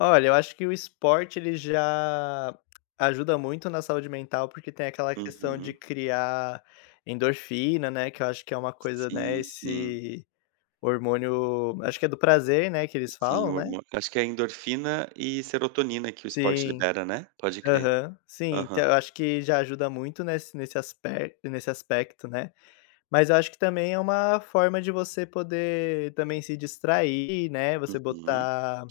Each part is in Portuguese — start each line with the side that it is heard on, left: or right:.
left: Olha, eu acho que o esporte ele já ajuda muito na saúde mental, porque tem aquela questão de
right: Uhum.
left: criar endorfina, né. Que eu acho que é uma coisa né,
right: Sim, sim.
left: esse hormônio, acho que é do prazer, né, que eles
right: Sim,
left: falam,
right: o
left: né?
right: hormô acho que é endorfina e serotonina que o esporte
left: Sim.
right: libera, né? Pode crer.
left: Aham, sim. Então,
right: Aham.
left: eu acho que já ajuda muito nesse nesse aspect nesse aspecto, né. Mas eu acho que também é uma forma de você poder, também, se distrair, né, você
right: Uhum.
left: botar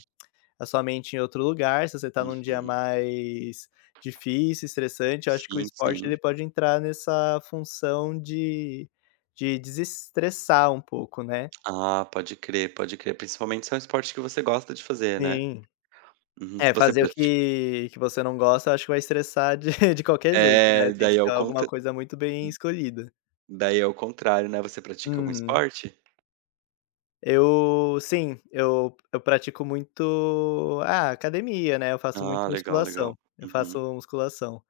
left: a sua mente em outro lugar. Se você está num dia
right: Uhum.
left: mais difícil, estressante, eu acho que o
right: Sim,
left: esporte
right: sim.
left: ele pode entrar nessa função de de desestressar um pouco, né.
right: Ah, pode crer, pode crer. Principalmente se é um esporte que você gosta de fazer, né?
left: Sim.
right: Uhum,
left: É,
right: você
left: fazer o
right: prati
left: que que você não gosta, eu acho que vai estressar de de qualquer jeito, né,
right: É,
left: tem que
right: daí é
left: ser
right: o
left: alguma
right: contra Hum.
left: coisa muito bem escolhida.
right: Daí, ao contrário, né. Você pratica algum
left: Uhum.
right: esporte?
left: Eu sim, eu eu pratico muito, ah, academia, né, eu faço
right: Ah,
left: muito
right: legal, legal.
left: musculação, eu
right: Uhum.
left: faço musculação.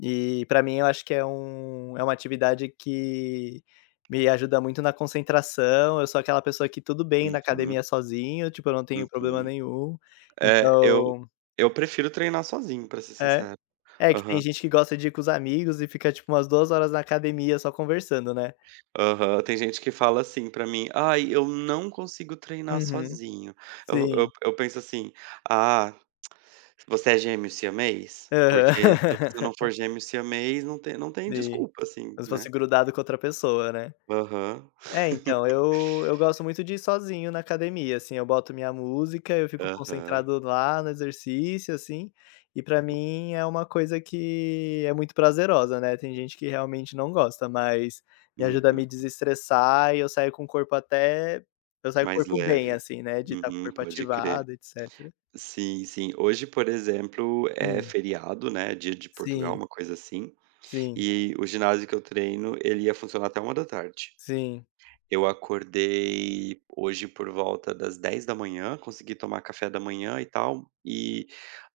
left: E, para mim, eu acho que é um é uma atividade que me ajuda muito na concentração. Eu sou aquela pessoa que tudo bem na
right: Uhum.
left: academia sozinha, tipo, eu não tenho problema
right: Uhum.
left: nenhum.
right: É, eu
left: Então
right: eu prefiro treinar sozinho, para ser
left: É.
right: sincero.
left: É que
right: Aham.
left: tem gente que gosta de ir com os amigos e fica, tipo, umas 2 horas na academia só conversando, né.
right: Aham, tem gente que fala assim para mim: "Aí, eu não consigo treinar
left: Uhum,
right: sozinho". Eu eu
left: sim.
right: eu penso assim: "Ah, você é gêmeo siamês? Porque se você
left: Aham.
right: não for gêmeo siamês, não tem não tem
left: Sim.
right: desculpa assim",
left: Como se fosse
right: né?
left: grudado com outra pessoa, né?
right: Aham.
left: É, então, eu eu gosto muito de ir sozinho na academia, assim. Eu boto minha música, eu fico
right: Aham.
left: concentrado lá, no exercício assim, e para mim é uma coisa que é muito prazerosa, né. Tem gente que realmente não gosta, mas me ajuda a
right: Uhum.
left: me desestressar, e eu saio com o corpo até eu saio com o
right: Mais
left: corpo bem
right: leve.
left: assim, né, de estar com o
right: Uhum,
left: corpo
right: pode crer.
left: ativado, etcétera.
right: Sim, sim. Hoje, por exemplo, é
left: Hum.
right: feriado, né, Dia de Portugal,
left: Sim.
right: uma coisa assim.
left: Sim.
right: E o ginásio que eu treino, ele ia funcionar até 13h.
left: Sim.
right: Eu acordei hoje por volta das 10h, consegui tomar café da manhã e tal, e,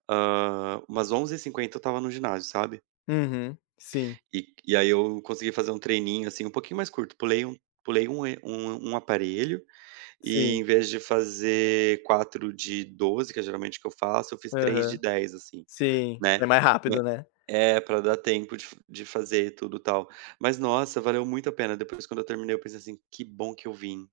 right: ah, umas 11h50, eu estava no ginásio, sabe?
left: Uhum, sim.
right: E e aí, eu consegui fazer um treininho, assim, um pouquinho mais curto. Pulei um pulei um er um um aparelho, e
left: Sim.
right: em vez de fazer 4 de 12, que é geralmente o que eu faço, eu fiz 3 de
left: Aham.
right: 10 assim,
left: Sim,
right: né.
left: é mais
right: Ne
left: rápido, né.
right: é, para dar tempo de f de fazer e tudo tal. Mas nossa, valeu muito a pena. Depois, quando eu terminei, eu pensei assim: "Que bom que eu vim".